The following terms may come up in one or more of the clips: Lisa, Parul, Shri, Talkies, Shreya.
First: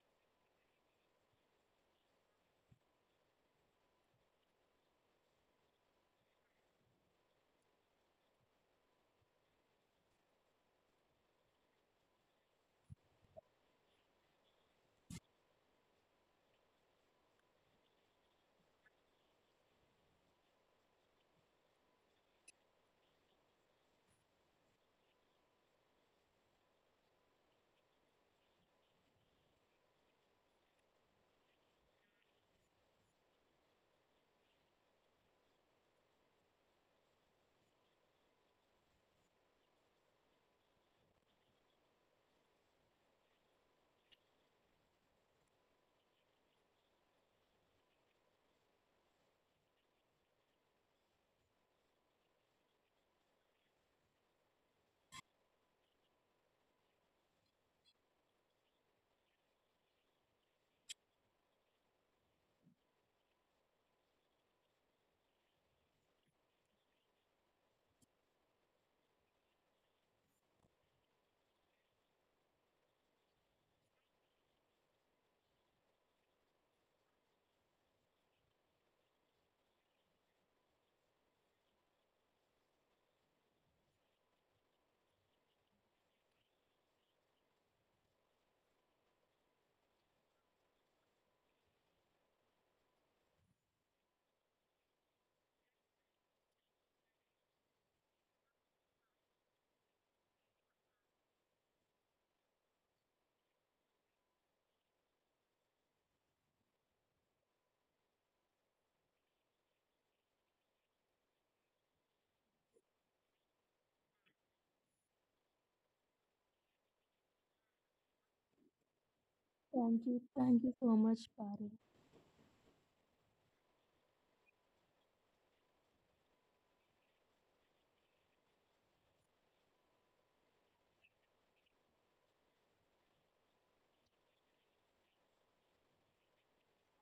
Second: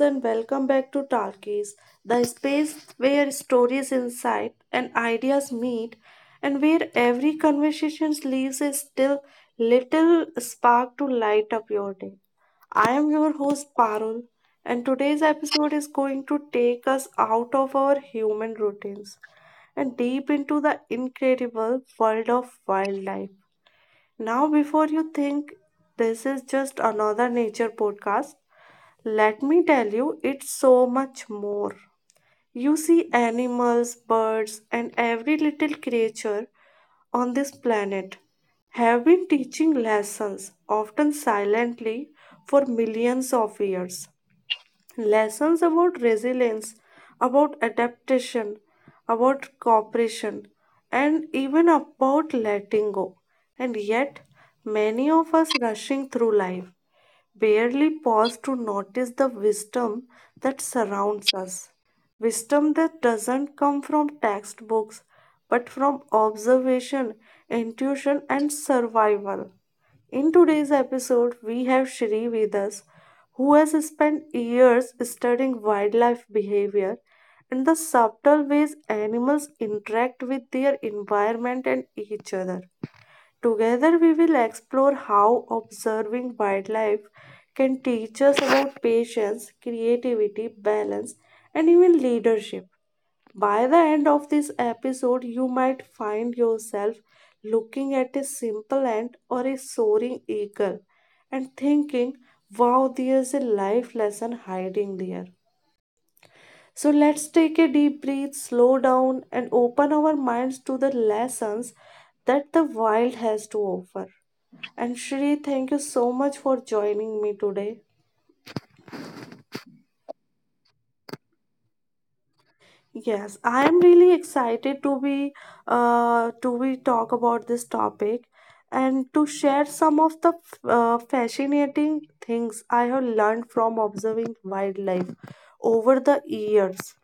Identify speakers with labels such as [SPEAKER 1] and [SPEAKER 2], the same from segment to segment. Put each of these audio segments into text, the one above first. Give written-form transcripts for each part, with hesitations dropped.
[SPEAKER 1] and welcome back to Talkies, the space where stories, insight, and ideas meet, and where every conversation leaves a still little spark to light up your day. I am your host Parul, and today's episode is going to take us out of our human routines and deep into the incredible world of wildlife. Now, before you think this is just another nature podcast, let me tell you, it's so much more. You see animals, birds, and every little creature on this planet have been teaching lessons, often silently, for millions of years, lessons about resilience, about adaptation, about cooperation, and even about letting go. And yet, many of us rushing through life barely pause to notice the wisdom that surrounds us. Wisdom that doesn't come from textbooks but from observation, intuition, and survival. In today's episode, we have Shri with us, who has spent years studying wildlife behavior and the subtle ways animals interact with their environment and each other. Together, we will explore how observing wildlife can teach us about patience, creativity, balance, and even leadership. By the end of this episode, you might find yourself looking at a simple ant or a soaring eagle and thinking, wow, there's a life lesson hiding there. So let's take a deep breath, slow down, and open our minds to the lessons that the wild has to offer. And Shri, thank you so much for joining me today.
[SPEAKER 2] Thank you. Thank you so much, Parul.
[SPEAKER 1] Yes, I am really excited to be talk about this topic and to share some of the fascinating things I have learned from observing wildlife over the years.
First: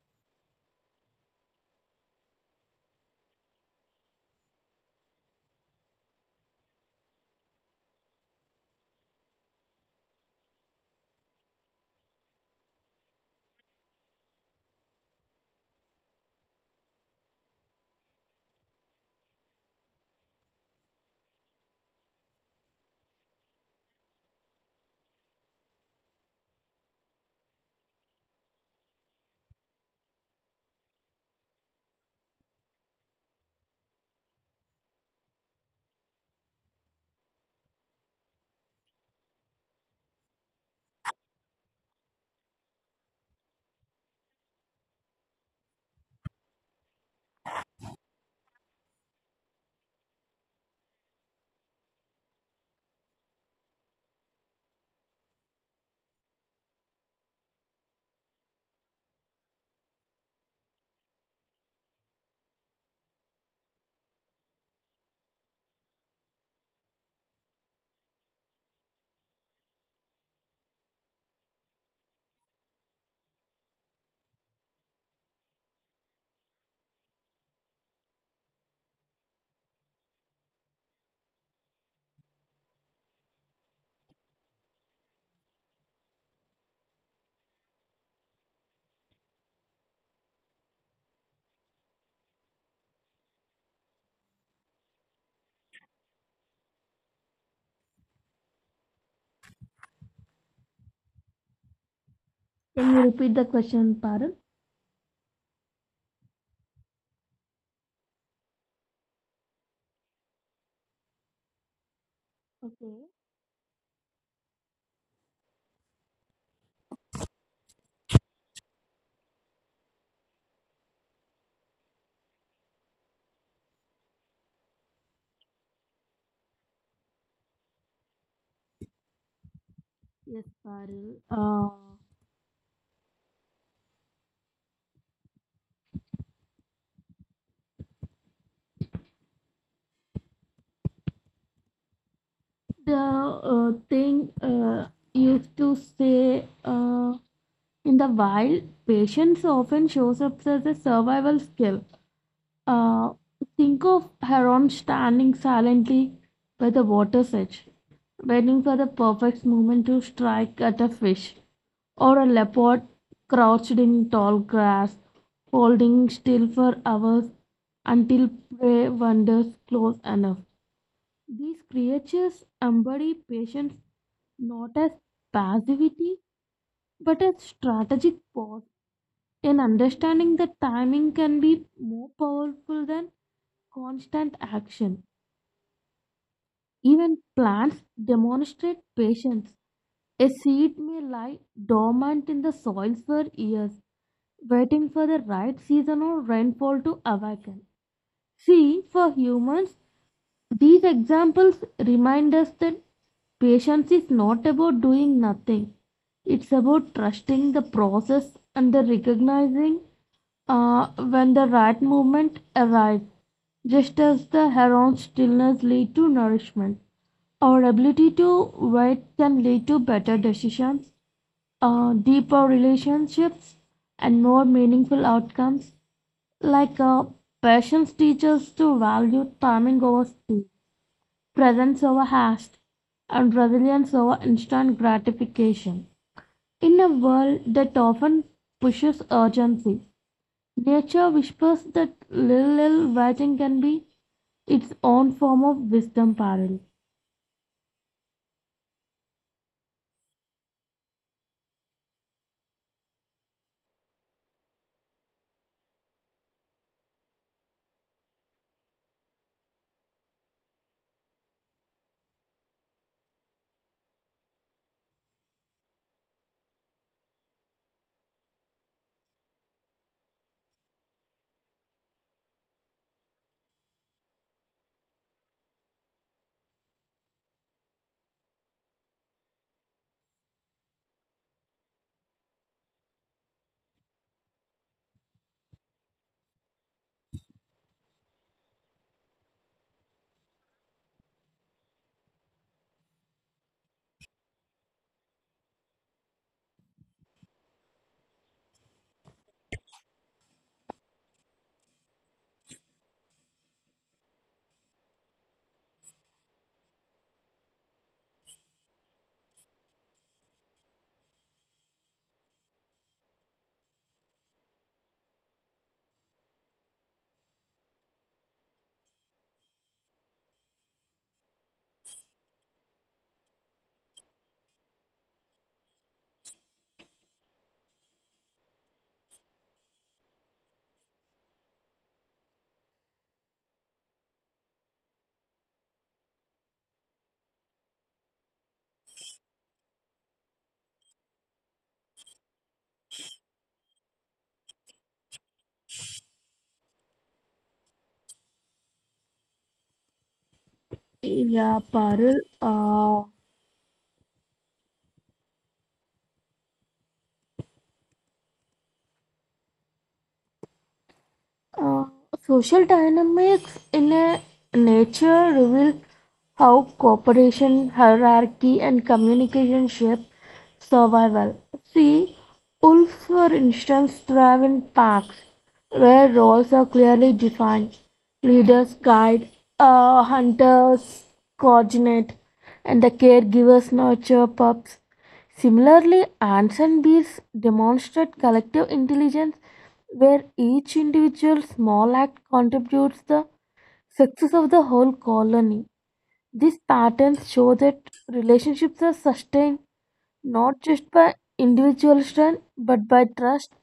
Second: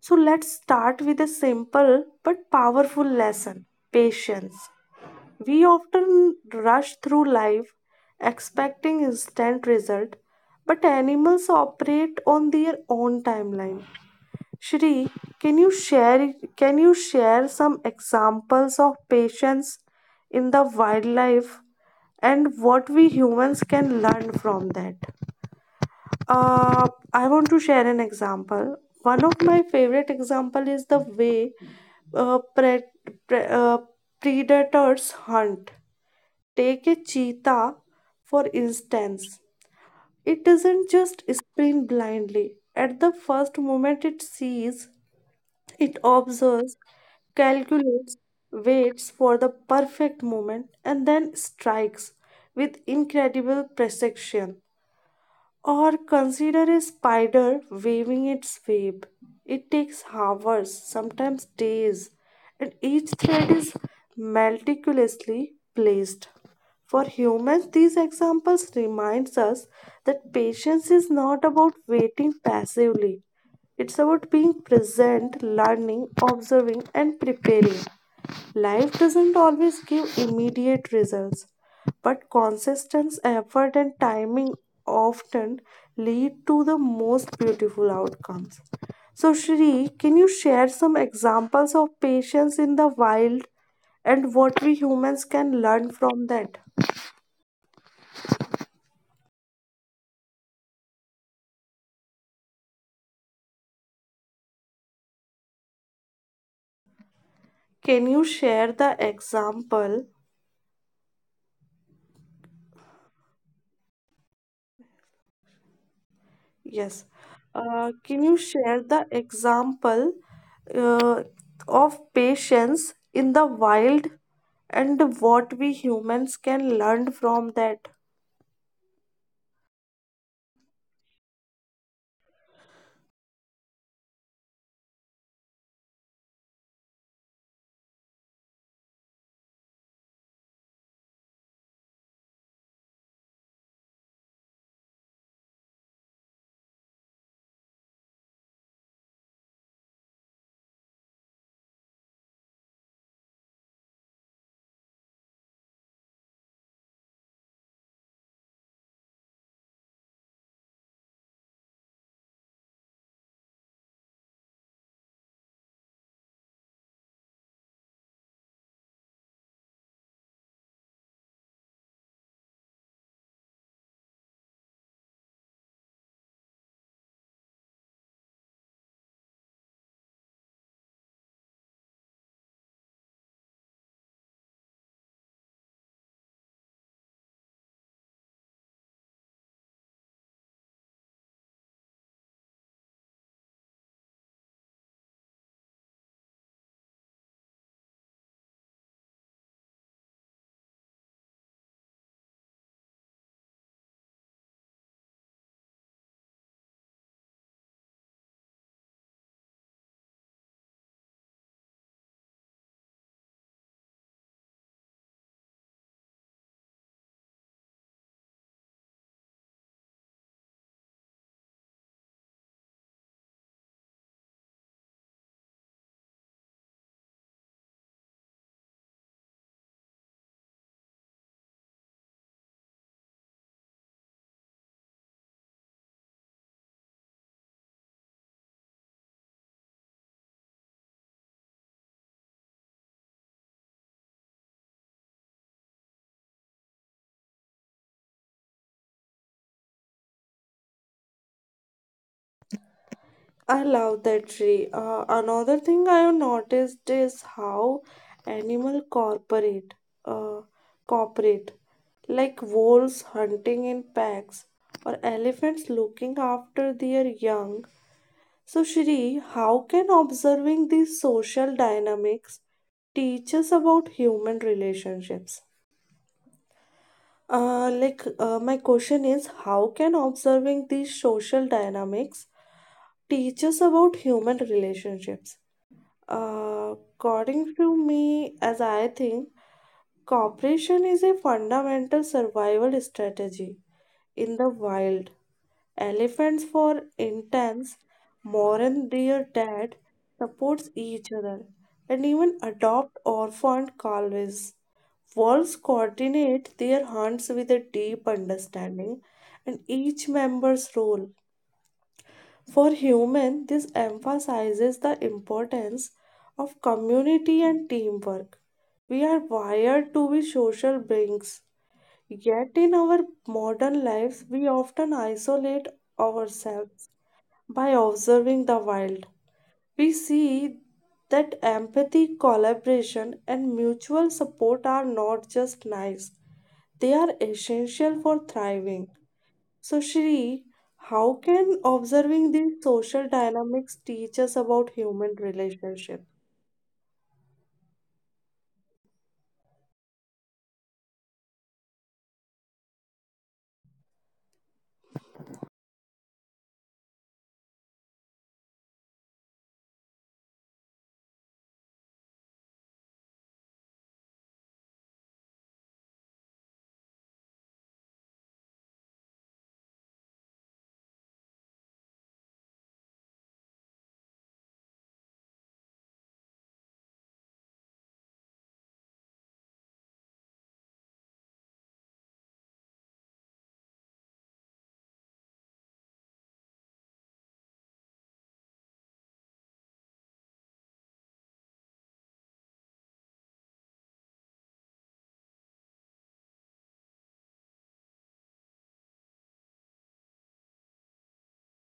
[SPEAKER 1] So let's start with a simple but powerful lesson: patience. We often rush through life expecting instant result, but animals operate on their own timeline. Shri, can you share some examples of patience in the wildlife and what we humans can learn from that? Uh, I want to share an example. One of my favorite example is the way uh, pre- pre- uh, predators hunt. Take a cheetah, for instance. It doesn't just sprint blindly. At the first moment it sees, it observes, calculates, waits for the perfect moment, and then strikes with incredible precision. Or consider a spider weaving its web. It takes hours, sometimes days, and each thread is meticulously placed. For humans, these examples reminds us that patience is not about waiting passively. It's about being present, learning, observing, and preparing. Life doesn't always give immediate results, but consistent effort and timing often lead to the most beautiful outcomes. So, Shri, can you share some examples of patience in the wild and what we humans can learn from that?
[SPEAKER 2] Can you repeat the question, Parul?
[SPEAKER 1] Can you share the example?
[SPEAKER 2] Okay.
[SPEAKER 1] Yes. Can you share the example uh, of patience in the wild and what we humans can learn from that?
[SPEAKER 2] Yes, Parul. The thing used to say in the wild, patience often shows up as a survival skill. Uh, think of Heron standing silently by the water's edge, waiting for the perfect moment to strike at a fish, or a leopard crouched in tall grass, holding still for hours until prey wanders close enough. These creatures embody patience not as passivity but as strategic pause, in understanding that timing can be more powerful than constant action. Even plants demonstrate patience. A seed may lie dormant in the soil for years, waiting for the right season or rainfall to awaken. See, for humans, these examples remind us that patience is not about doing nothing. It's about trusting the process and the recognizing when the right moment arrives. Just as the heron's stillness lead to nourishment, our ability to wait can lead to better decisions, deeper relationships, and more meaningful outcomes. Like uh, Patience teaches to value timing over speed, presence over haste, and resilience over instant gratification. In a world that often pushes urgency, nature whispers that little, little waiting can be its own form of wisdom, Parul.
[SPEAKER 1] I love that tree. Another thing I have noticed is how animal cooperate, uh, cooperate, like wolves hunting in packs or elephants looking after their young. So, Shri, how can observing these social dynamics teach us about human relationships? My question is, how can observing these social dynamics teach us about human relationships? According to me, as I think, cooperation is a fundamental survival strategy in the wild. Elephants, for instance, more mourn their dad, supports each other, and even adopt orphaned calves. Wolves coordinate their hunts with a deep understanding and each member's role. For human, this emphasizes the importance of community and teamwork. We are wired to be social beings, yet in our modern lives we often isolate ourselves. By observing the wild, we see that empathy, collaboration, and mutual support are not just nice, they are essential for thriving. So, Shri, how can observing these social dynamics teach us about human relationship?
[SPEAKER 2] Yeah, Parul. Uh, Uh, Social dynamics in a nature reveal how cooperation, hierarchy, and communication shape survival. See, wolves, for instance, thrive in packs where roles are clearly defined. Leaders guide, hunters coordinate, and the caregivers nurture pups. Similarly, ants and bees demonstrate collective intelligence where each individual small act contributes the success of the whole colony. These patterns show that relationships are sustained not just by individual strength but by trust,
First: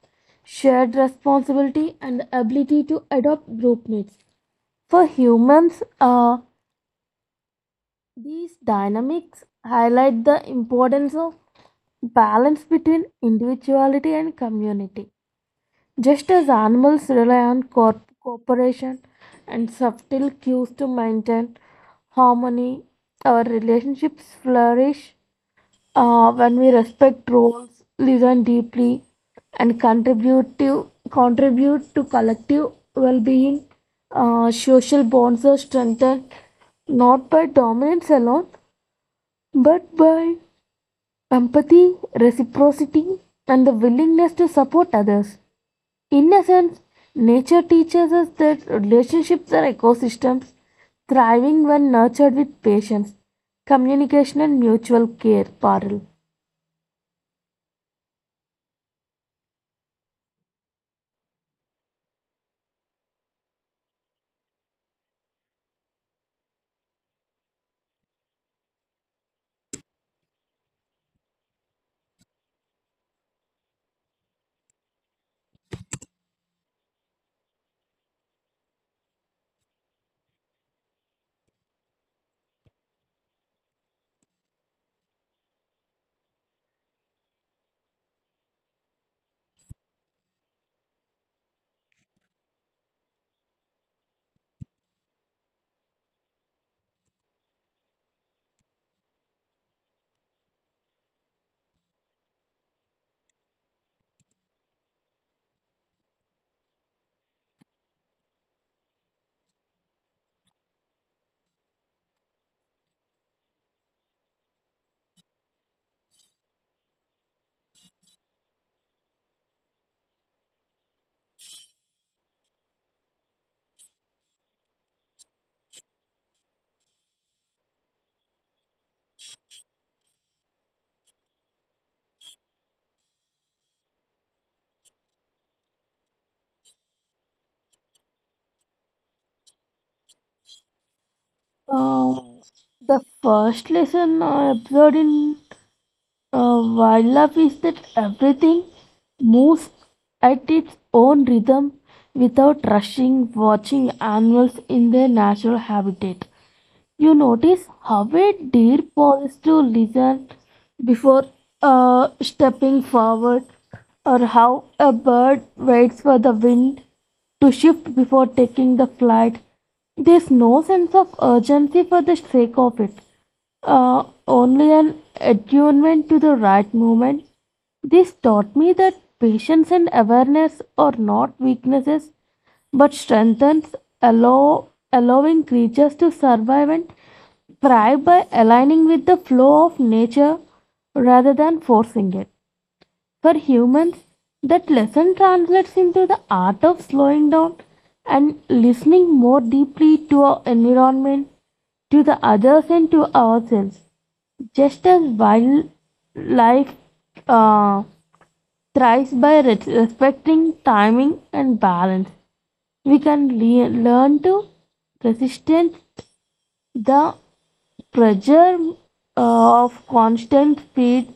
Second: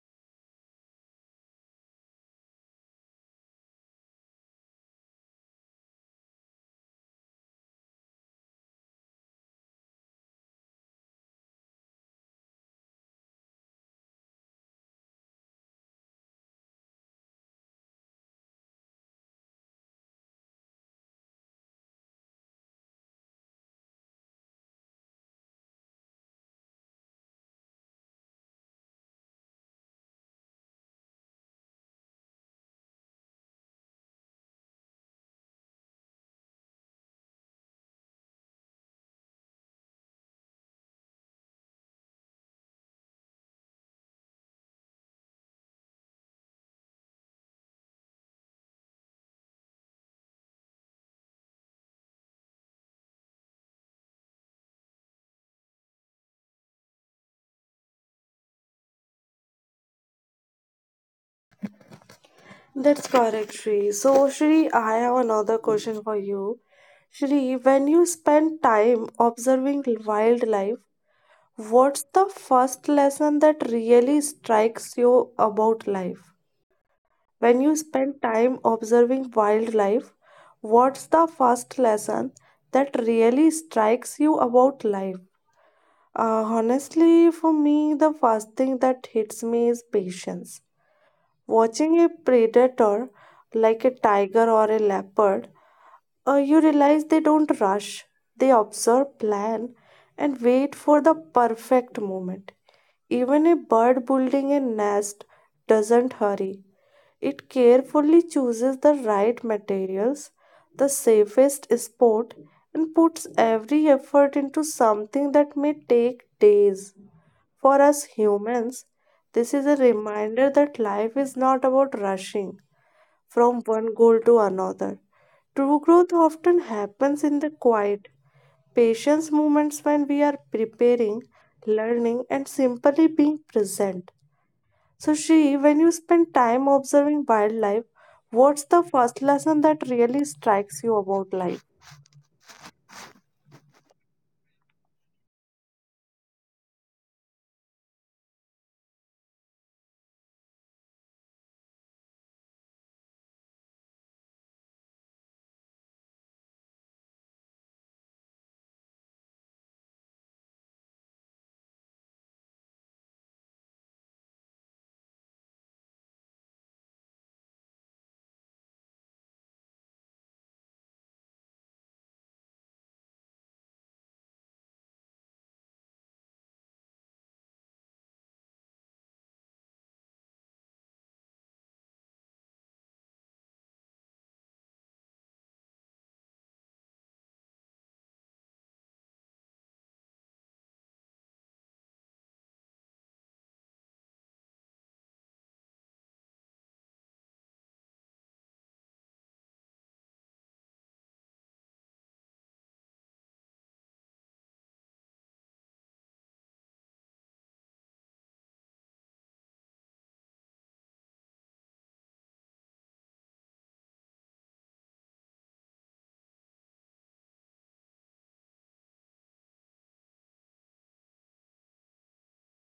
[SPEAKER 2] shared responsibility, and the ability to adopt group needs. For humans, these dynamics highlight the importance of balance between individuality and community. Just as animals rely on cooperation and subtle cues to maintain harmony, our relationships flourish when we respect roles, listen deeply, and contribute to collective well-being. Social bonds are strengthened not by dominance alone, but by empathy, reciprocity, and the willingness to support others. In essence, nature teaches us that relationships are ecosystems thriving when nurtured with patience, communication, and mutual care, Parul.
[SPEAKER 1] That's correct, Shri. So, Shri, I have another question for you. Shri, when you spend time observing wildlife, what's the first lesson that really strikes you about life? When you spend time observing wildlife, what's the first lesson that really strikes you about life? Honestly, for me, the first thing that hits me is patience. Watching a predator like a tiger or a leopard, you realize they don't rush, they observe, plan, and wait for the perfect moment. Even a bird building a nest doesn't hurry. It carefully chooses the right materials, the safest spot, and puts every effort into something that may take days. For us humans, this is a reminder that life is not about rushing from one goal to another. True growth often happens in the quiet, patience moments when we are preparing, learning, and simply being present. So, Shri, when you spend time observing wildlife, what's the first lesson that really strikes you about life?
[SPEAKER 2] Um, the first lesson I observed in wildlife is that everything moves at its own rhythm without rushing, watching animals in their natural habitat. You notice how a deer pauses to listen before stepping forward, or how a bird waits for the wind to shift before taking the flight. There's no sense of urgency for the sake of it, only an attunement to the right moment. This taught me that patience and awareness are not weaknesses, but strengthens allowing creatures to survive and thrive by aligning with the flow of nature rather than forcing it. For humans, that lesson translates into the art of slowing down and listening more deeply to our environment, to the others, and to ourselves. Just as wildlife uh, thrives by respecting timing and balance, we can learn to resistance the pressure of constant speed,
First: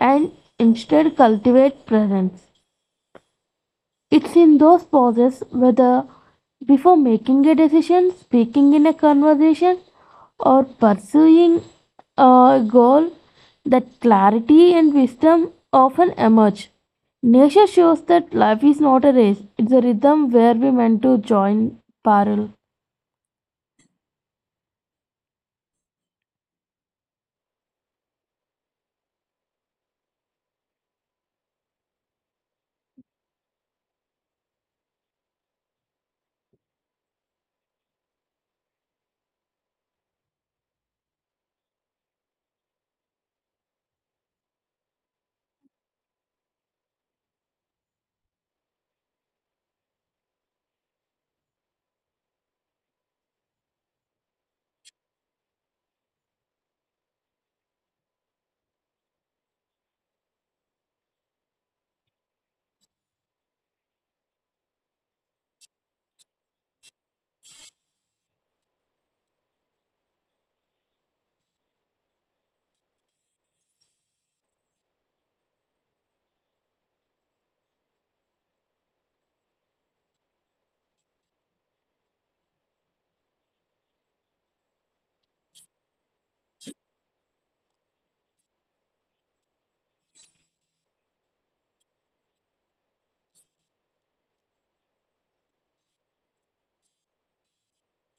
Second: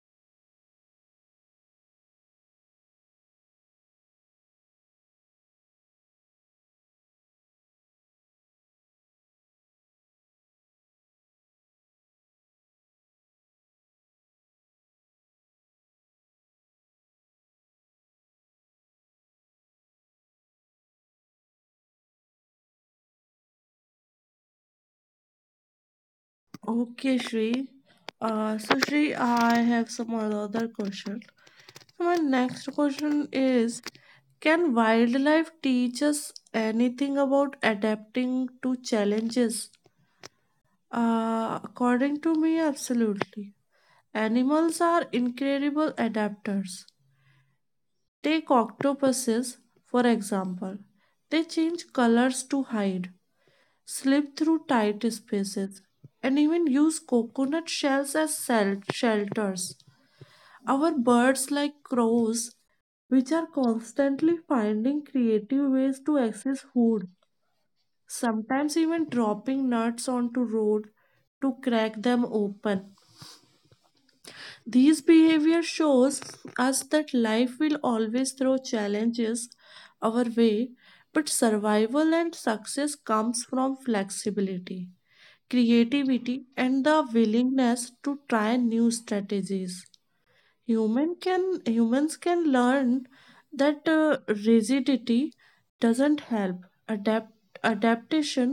[SPEAKER 2] and instead cultivate presence. It's in those pauses, whether before making a decision, speaking in a conversation, or pursuing a goal, that clarity and wisdom often emerge. Nature shows that life is not a race, it's a rhythm where we meant to join, parallel.
[SPEAKER 1] Okay, Shri. So, Shri, I have some other question. So my next question is, can wildlife teach us anything about adapting to challenges? According to me, absolutely. Animals are incredible adapters. Take octopuses, for example. They change colors to hide, slip through tight spaces, and even use coconut shells as shelters. Our birds, like crows, which are constantly finding creative ways to access food, sometimes even dropping nuts onto road to crack them open. These behavior shows us that life will always throw challenges our way, but survival and success comes from flexibility, creativity and the willingness to try new strategies. Humans can learn that rigidity doesn't help adapt, adaptation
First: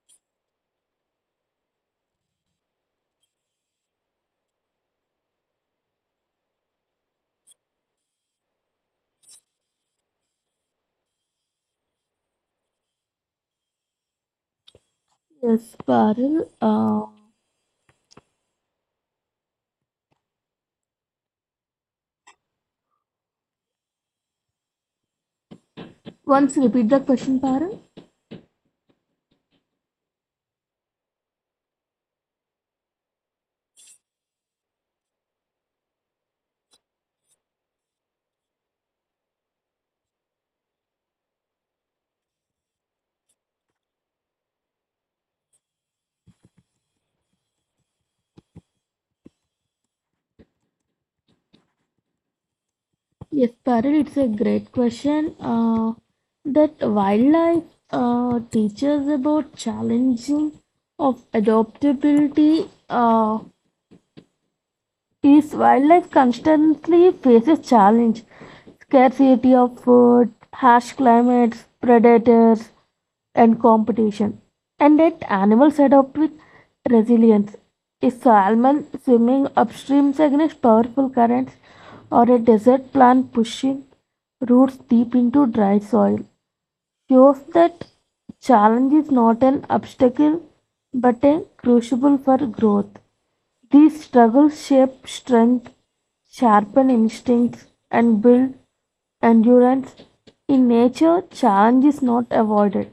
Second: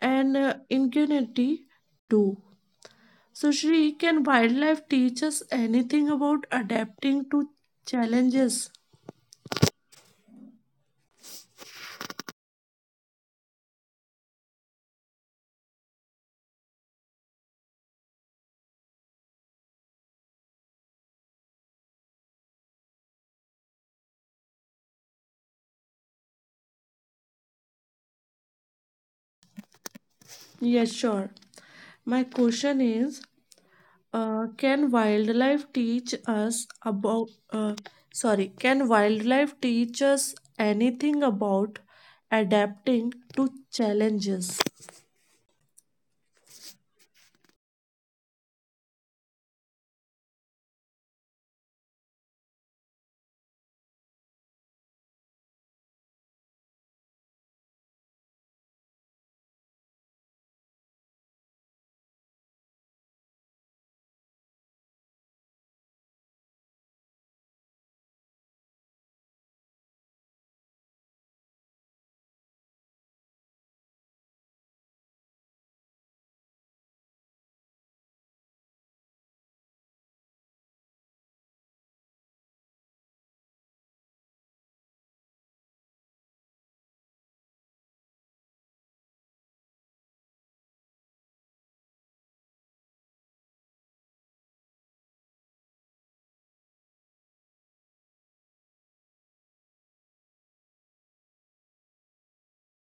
[SPEAKER 1] and ingenuity do. So, Shri, can wildlife teach us anything about adapting to challenges?
[SPEAKER 2] Yes, Parul. Once repeat the question, Parul.
[SPEAKER 1] Yes, sure. My question is, can wildlife teach us about, can wildlife teach us anything about adapting to challenges?
[SPEAKER 2] Yes, Parul, it's a great question. That wildlife teaches about challenging of adaptability. Is wildlife constantly faces challenge, scarcity of food, harsh climates, predators, and competition. And yet animals adapt with resilience. A salmon swimming upstream against powerful currents, or a desert plant pushing roots deep into dry soil shows that challenge is not an obstacle but a crucible for growth. These struggles shape strength, sharpen instincts, and build endurance. In nature, challenge is not avoided,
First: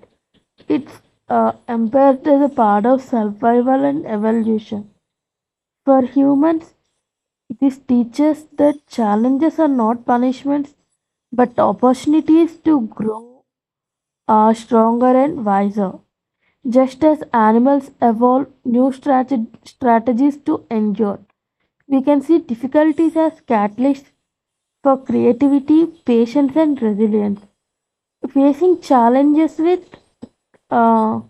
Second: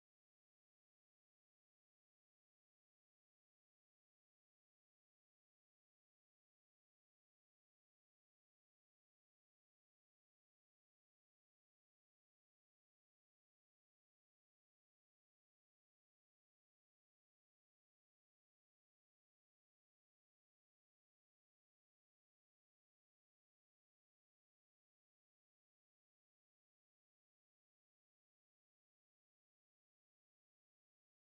[SPEAKER 2] it's embedded as a part of survival and evolution. For humans, this teaches that challenges are not punishments but opportunities to grow are stronger and wiser. Just as animals evolve new strategies to endure, we can see difficulties as catalysts for creativity, patience, and resilience. Facing challenges with uh,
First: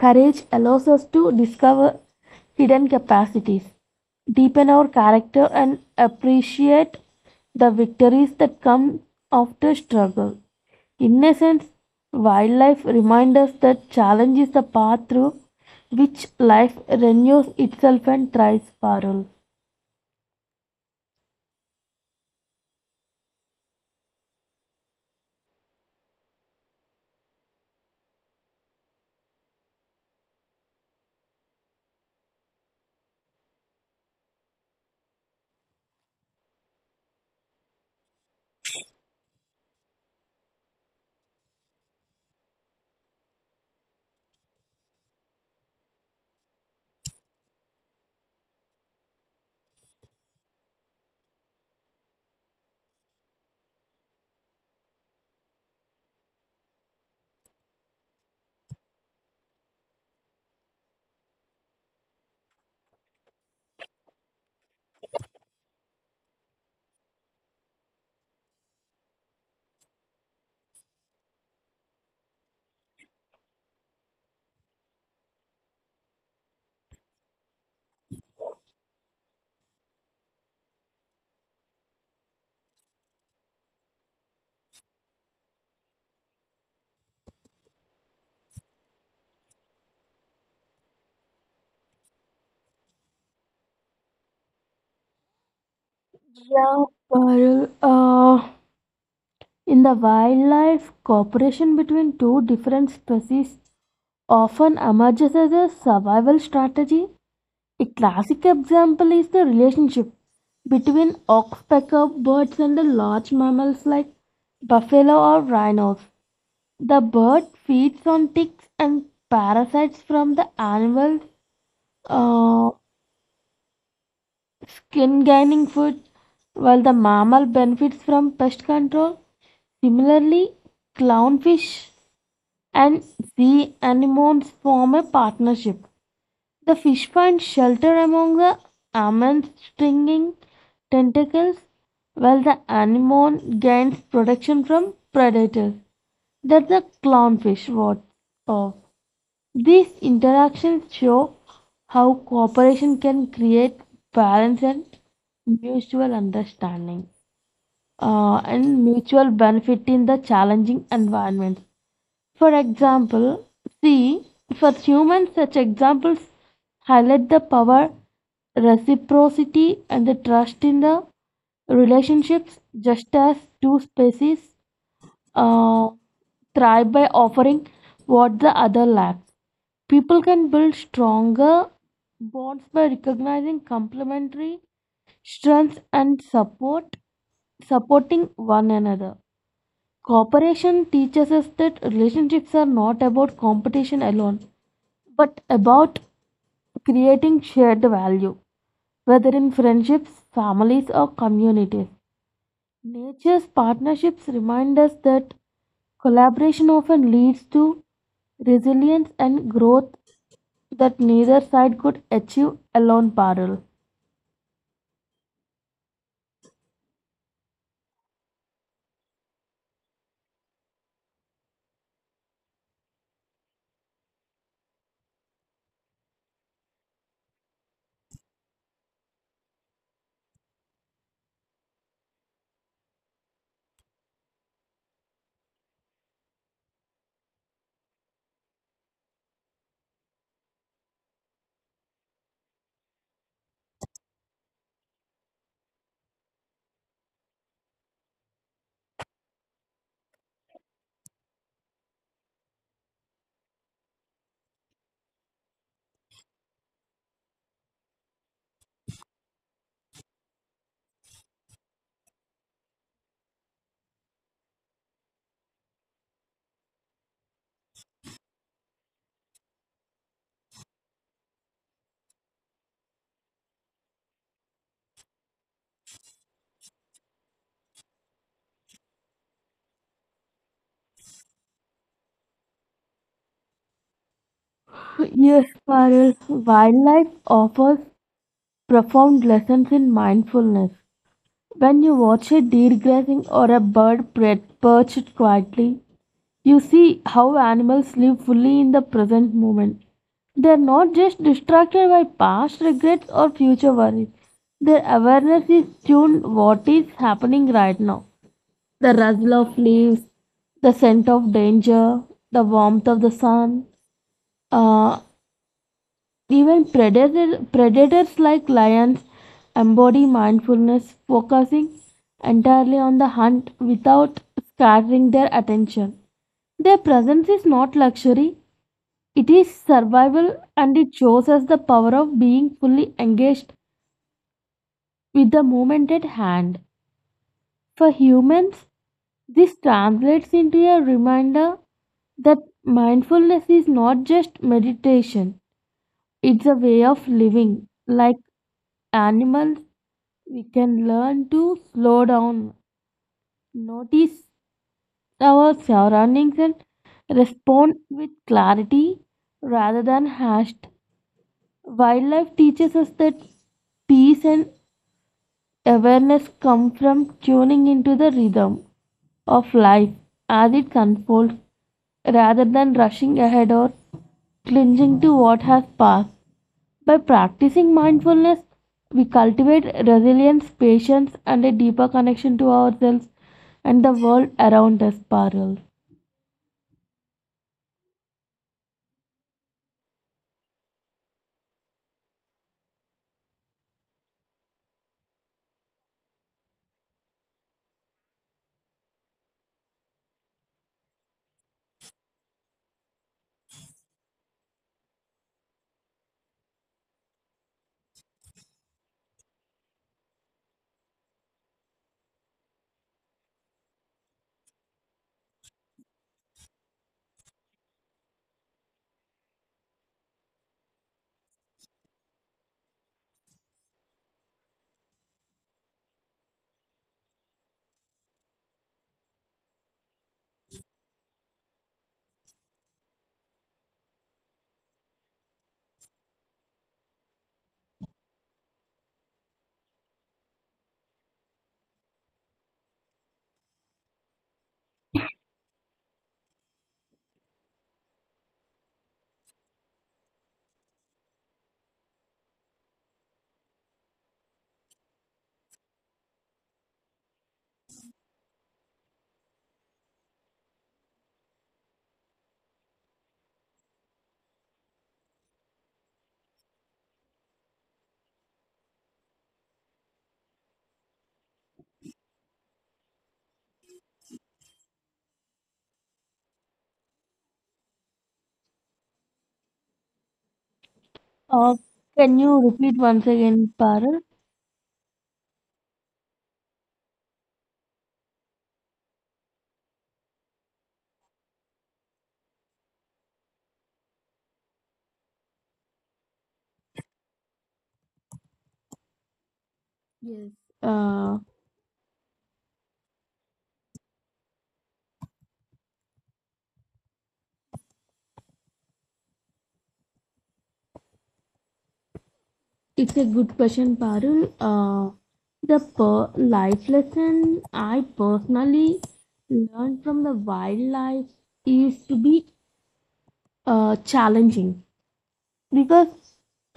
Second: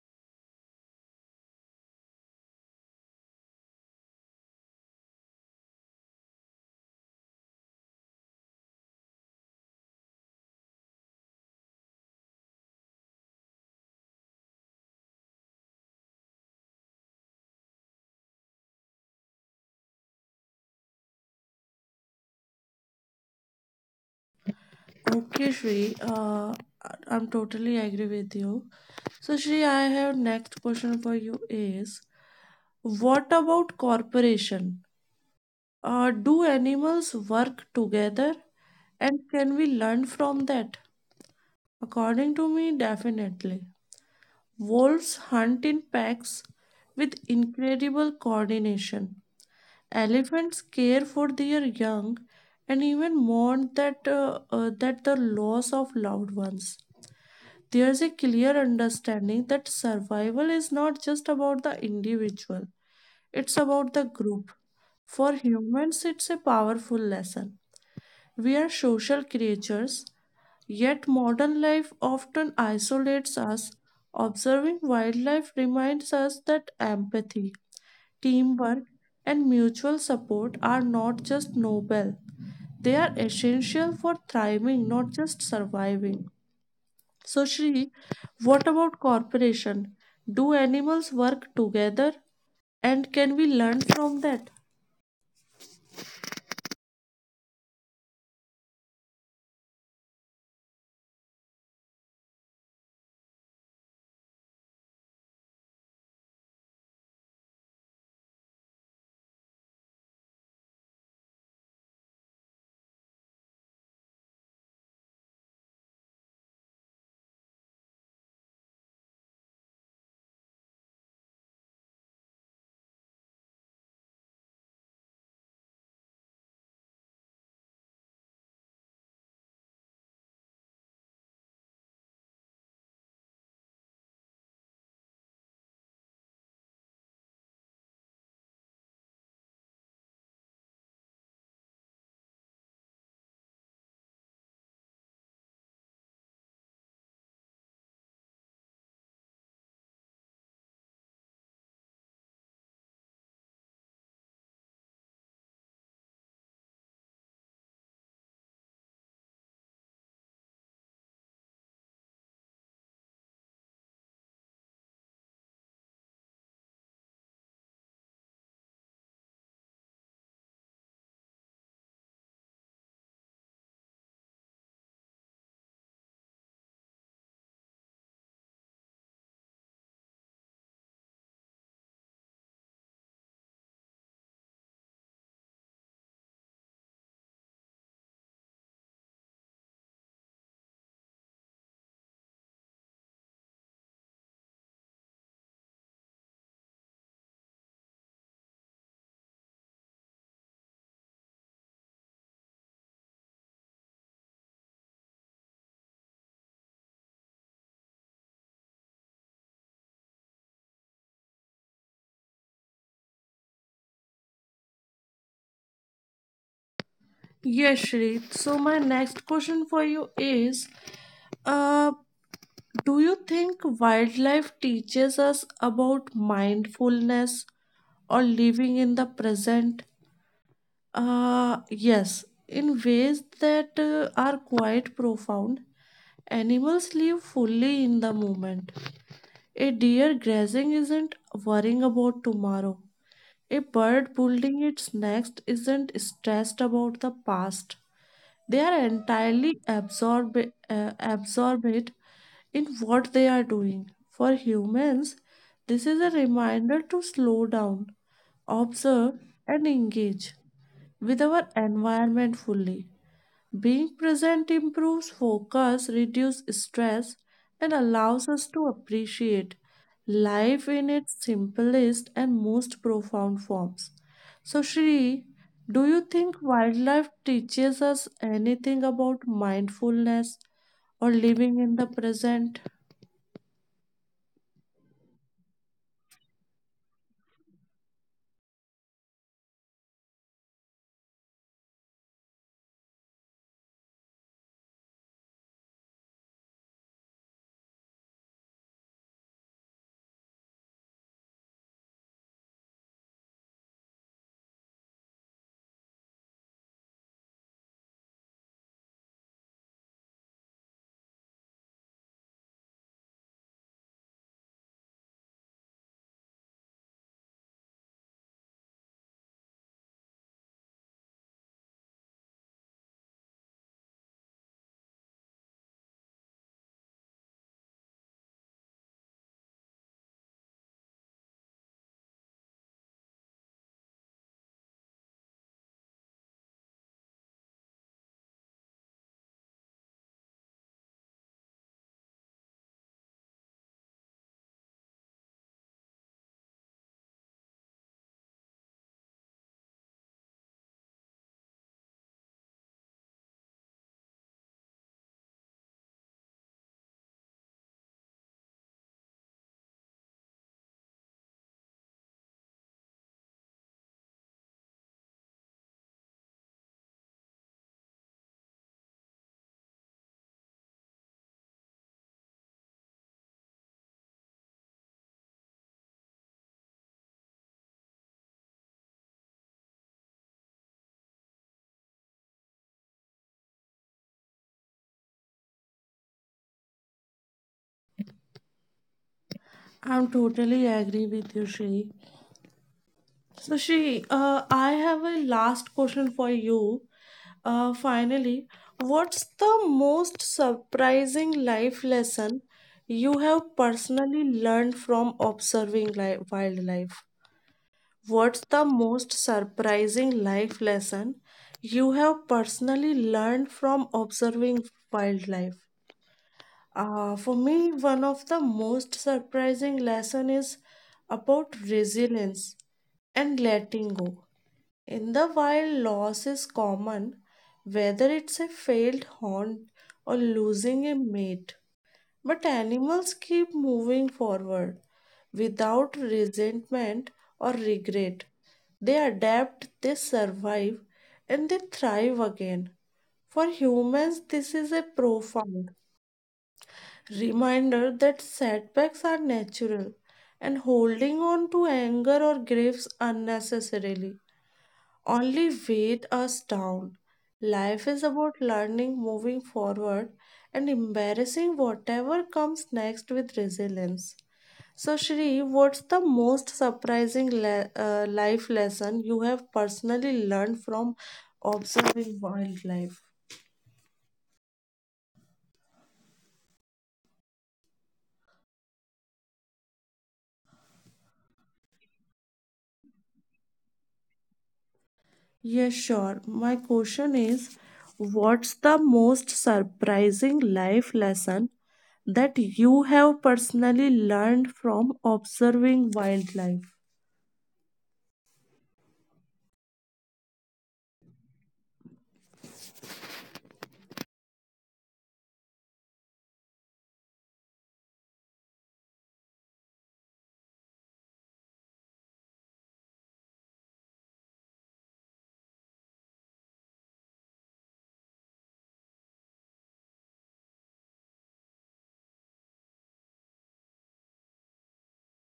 [SPEAKER 2] courage allows us to discover hidden capacities, deepen our character, and appreciate the victories that come after struggle. In essence, wildlife reminds us that challenge is the path through which life renews itself and thrives, Parul.
[SPEAKER 1] Okay, Shri, I'm totally agree with you. So, Shri, I have next question for you is, what about cooperation? Do animals work together, and can we learn from that? According to me, definitely. Wolves hunt in packs with incredible coordination. Elephants care for their young and even mourn that the loss of loved ones. There's a clear understanding that survival is not just about the individual, it's about the group. For humans, it's a powerful lesson. We are social creatures. Yet modern life often isolates us. Observing wildlife reminds us that empathy, teamwork, and mutual support are not just noble, they are essential for thriving, not just surviving. So, Shri, what about cooperation? Do animals work together and can we learn from that?
[SPEAKER 2] Yeah, Parul. In the wildlife, cooperation between two different species often emerges as a survival strategy. A classic example is the relationship between oxpecker birds and the large mammals like buffalo or rhinos. The bird feeds on ticks and parasites from the animal's uh, skin gaining food, while the mammal benefits from pest control. Similarly, clownfish and sea anemones form a partnership. The fish finds shelter among the almond's stinging tentacles, while the anemone gains protection from predators that the clownfish wards off. These interactions show how cooperation can create balance and mutual understanding and mutual benefit in the challenging environment. For example, see, for humans, such examples highlight the power, reciprocity, and the trust in the relationships, just as two species uh, thrive by offering what the other lacks. People can build stronger bonds by recognizing complementary strengths and supporting one another. Cooperation teaches us that relationships are not about competition alone, but about creating shared value, whether in friendships, families, or communities. Nature's partnerships remind us that collaboration often leads to resilience and growth that neither side could achieve alone, Parul.
[SPEAKER 1] Yes, Shri. So, my next question for you is, uh, do you think wildlife teaches us about mindfulness or living in the present? Yes, in ways that are quite profound. Animals live fully in the moment, a deer grazing isn't worrying about tomorrow. A bird building its nest isn't stressed about the past. They are entirely absorbed in what they are doing. For humans, this is a reminder to slow down, observe, and engage with our environment fully. Being present improves focus, reduces stress, and allows us to appreciate life in its simplest and most profound forms. So, Shri, do you think wildlife teaches us anything about mindfulness or living in the present?
[SPEAKER 2] Yes, Parul. Wildlife offers profound lessons in mindfulness. When you watch a deer grazing or a bird perched quietly, you see how animals live fully in the present moment. They are not just distracted by past regrets or future worries. Their awareness is tuned what is happening right now. The rustle of leaves, the scent of danger, the warmth of the sun, uh, predators like lions embody mindfulness, focusing entirely on the hunt without scattering their attention. Their presence is not luxury, it is survival, and it shows us the power of being fully engaged with the moment at hand. For humans, this translates into a reminder that mindfulness is not just meditation, it's a way of living. Like animals, we can learn to slow down, notice our surroundings, and respond with clarity rather than hashed. Wildlife teaches us that peace and awareness comes from tuning into the rhythm of life as it unfolds rather than rushing ahead or clinging to what has passed. By practicing mindfulness, we cultivate resilience, patience, and a deeper connection to ourselves and the world around us, Parul.
[SPEAKER 1] I'm totally agree with you, Shri. So, Shri, I have a last question for you. Finally, what's the most surprising life lesson you have personally learned from observing wildlife? What's the most surprising life lesson you have personally learned from observing wildlife? For me, one of the most surprising lesson is about resilience and letting go. In the wild, loss is common, whether it's a failed hunt or losing a mate. But animals keep moving forward without resentment or regret. They adapt, they survive, and they thrive again. For humans, this is a profound reminder that setbacks are natural and holding on to anger or griefs unnecessarily only weighed us down. Life is about learning, moving forward, and embarrassing whatever comes next with resilience. So, Shri, what's the most surprising life lesson you have personally learned from observing wildlife?
[SPEAKER 2] Uh, can you repeat once again, Parul?
[SPEAKER 1] Yes, sure. My question is, what's the most surprising life lesson that you have personally learned from observing wildlife?
[SPEAKER 2] Yes. Uh, it's a good question, Parul. Uh, the per life lesson I personally learned from the wildlife is to be challenging, because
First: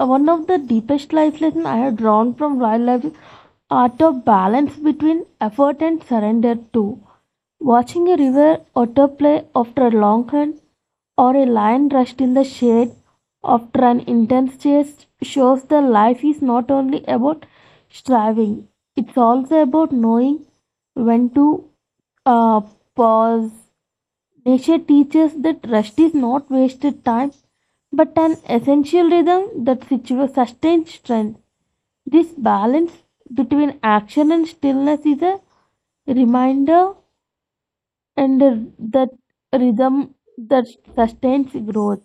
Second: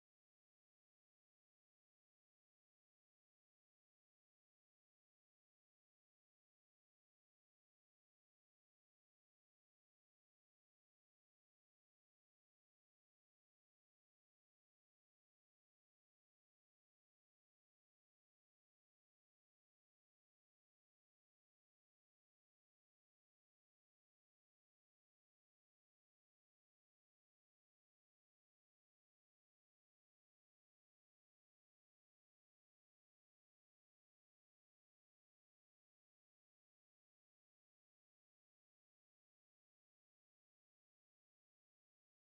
[SPEAKER 2] one of the deepest life lessons I have drawn from wildlife is art of balance between effort and surrender too. Watching a river otter play after a long hunt or a lion rushed in the shade after an intense chase shows that life is not only about striving, it's also about knowing when to uh, pause. Nature teaches that rest is not wasted time but an essential rhythm that sustains strength. This balance between action and stillness is a reminder and a- that rhythm that sustains growth.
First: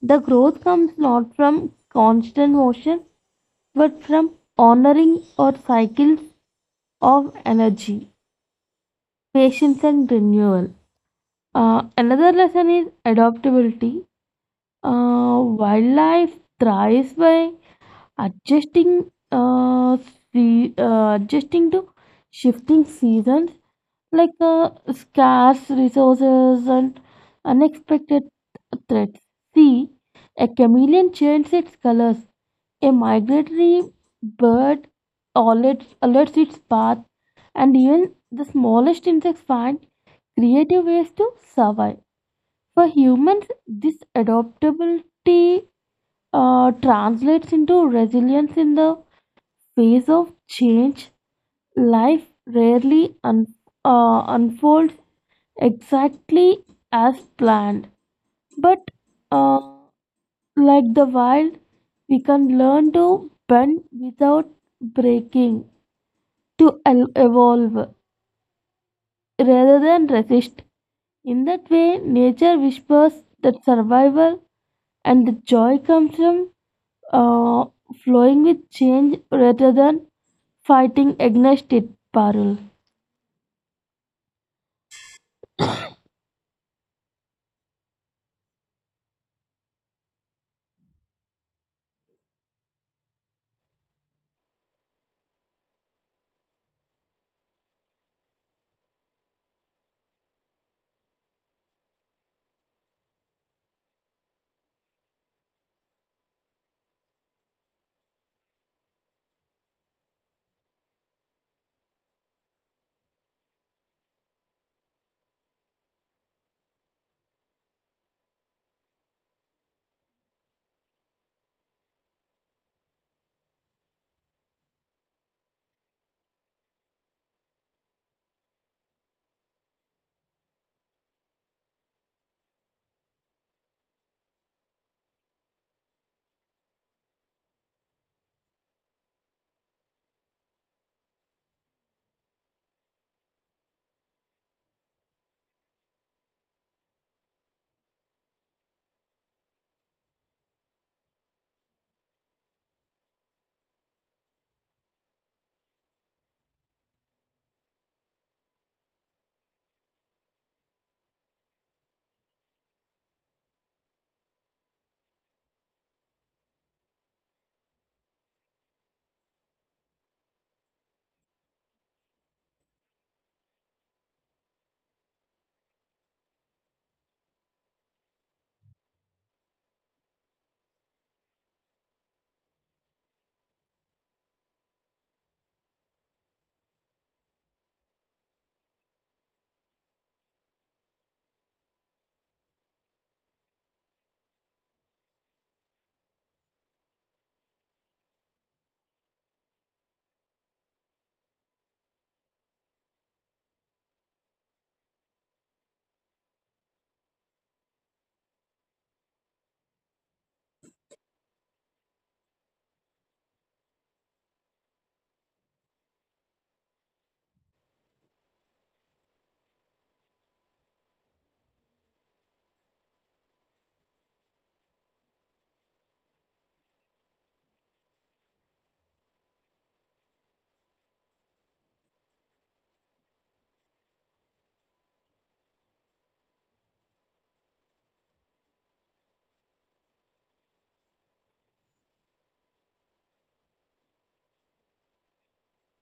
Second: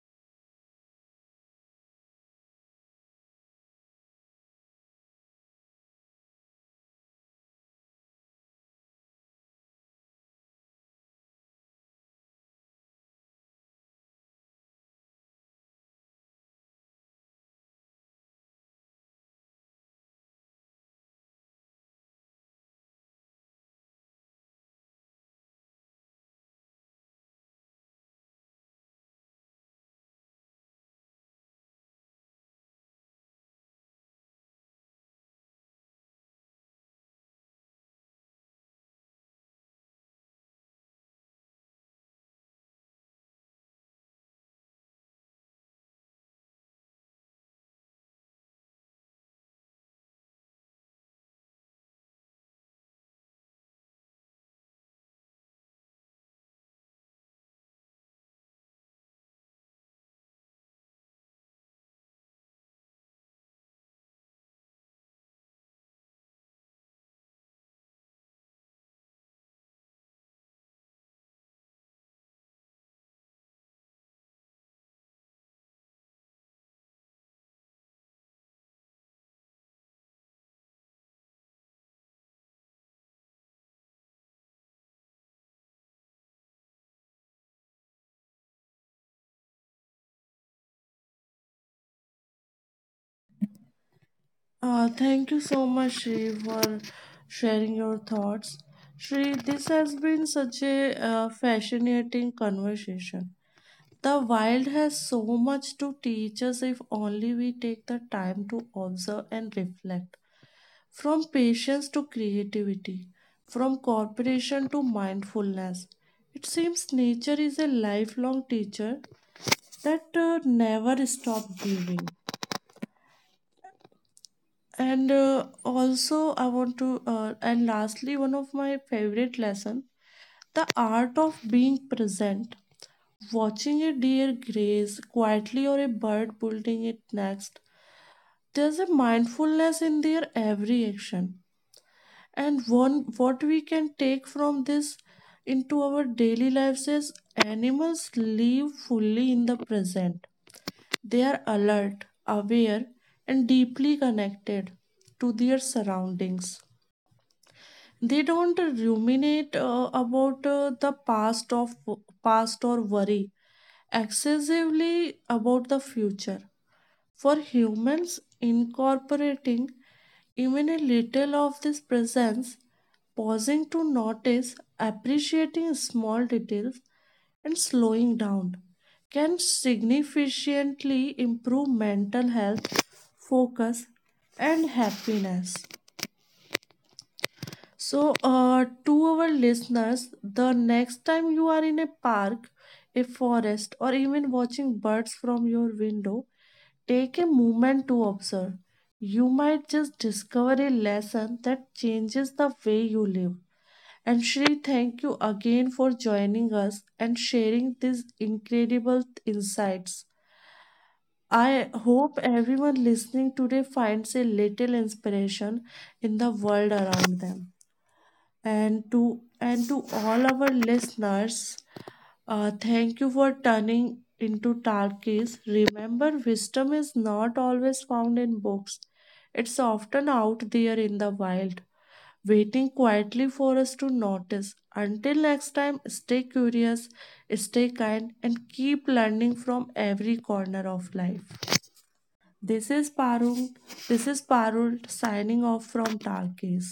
[SPEAKER 2] The growth comes not from constant motion but from honoring our cycles of energy, patience, and renewal. Another lesson is adaptability. Wildlife thrives by adjusting, uh, adjusting to shifting seasons like scarce resources and unexpected threats. See, a chameleon changes its colors. A migratory bird alerts its path, and even the smallest insects find creative ways to survive. For humans, this adaptability translates into resilience in the face of change. Life rarely unfolds exactly as planned, but uh, like the wild, we can learn to bend without breaking, to evolve rather than resist. In that way, nature whispers that survival and the joy comes from uh, flowing with change rather than fighting against it, Parul.
[SPEAKER 1] Thank you so much, Shri, for sharing your thoughts. Shri, this has been such a fascinating conversation. The wild has so much to teach us if only we take the time to observe and reflect. From patience to creativity, from cooperation to mindfulness, it seems nature is a lifelong teacher that never stops giving. And also I want to and lastly one of my favorite lesson, the art of being present. Watching a deer graze quietly or a bird building it next, there's a mindfulness in their every action, and one what we can take from this into our daily lives is animals live fully in the present. They are alert, aware, and deeply connected to their surroundings. They don't ruminate about the past or worry excessively about the future. For humans, incorporating even a little of this presence, pausing to notice, appreciating small details, and slowing down can significantly improve mental health, focus, and happiness. So, to our listeners, the next time you are in a park, a forest, or even watching birds from your window, take a moment to observe. You might just discover a lesson that changes the way you live. And Shri, thank you again for joining us and sharing these incredible insights. I hope everyone listening today finds a little inspiration in the world around them, and to all our listeners, thank you for turning into Talkies. Remember, wisdom is not always found in books, it's often out there in the wild, waiting quietly for us to notice. Until next time, stay curious, stay kind and keep learning from every corner of life. This is Parul. This is Parul signing off from Talkies.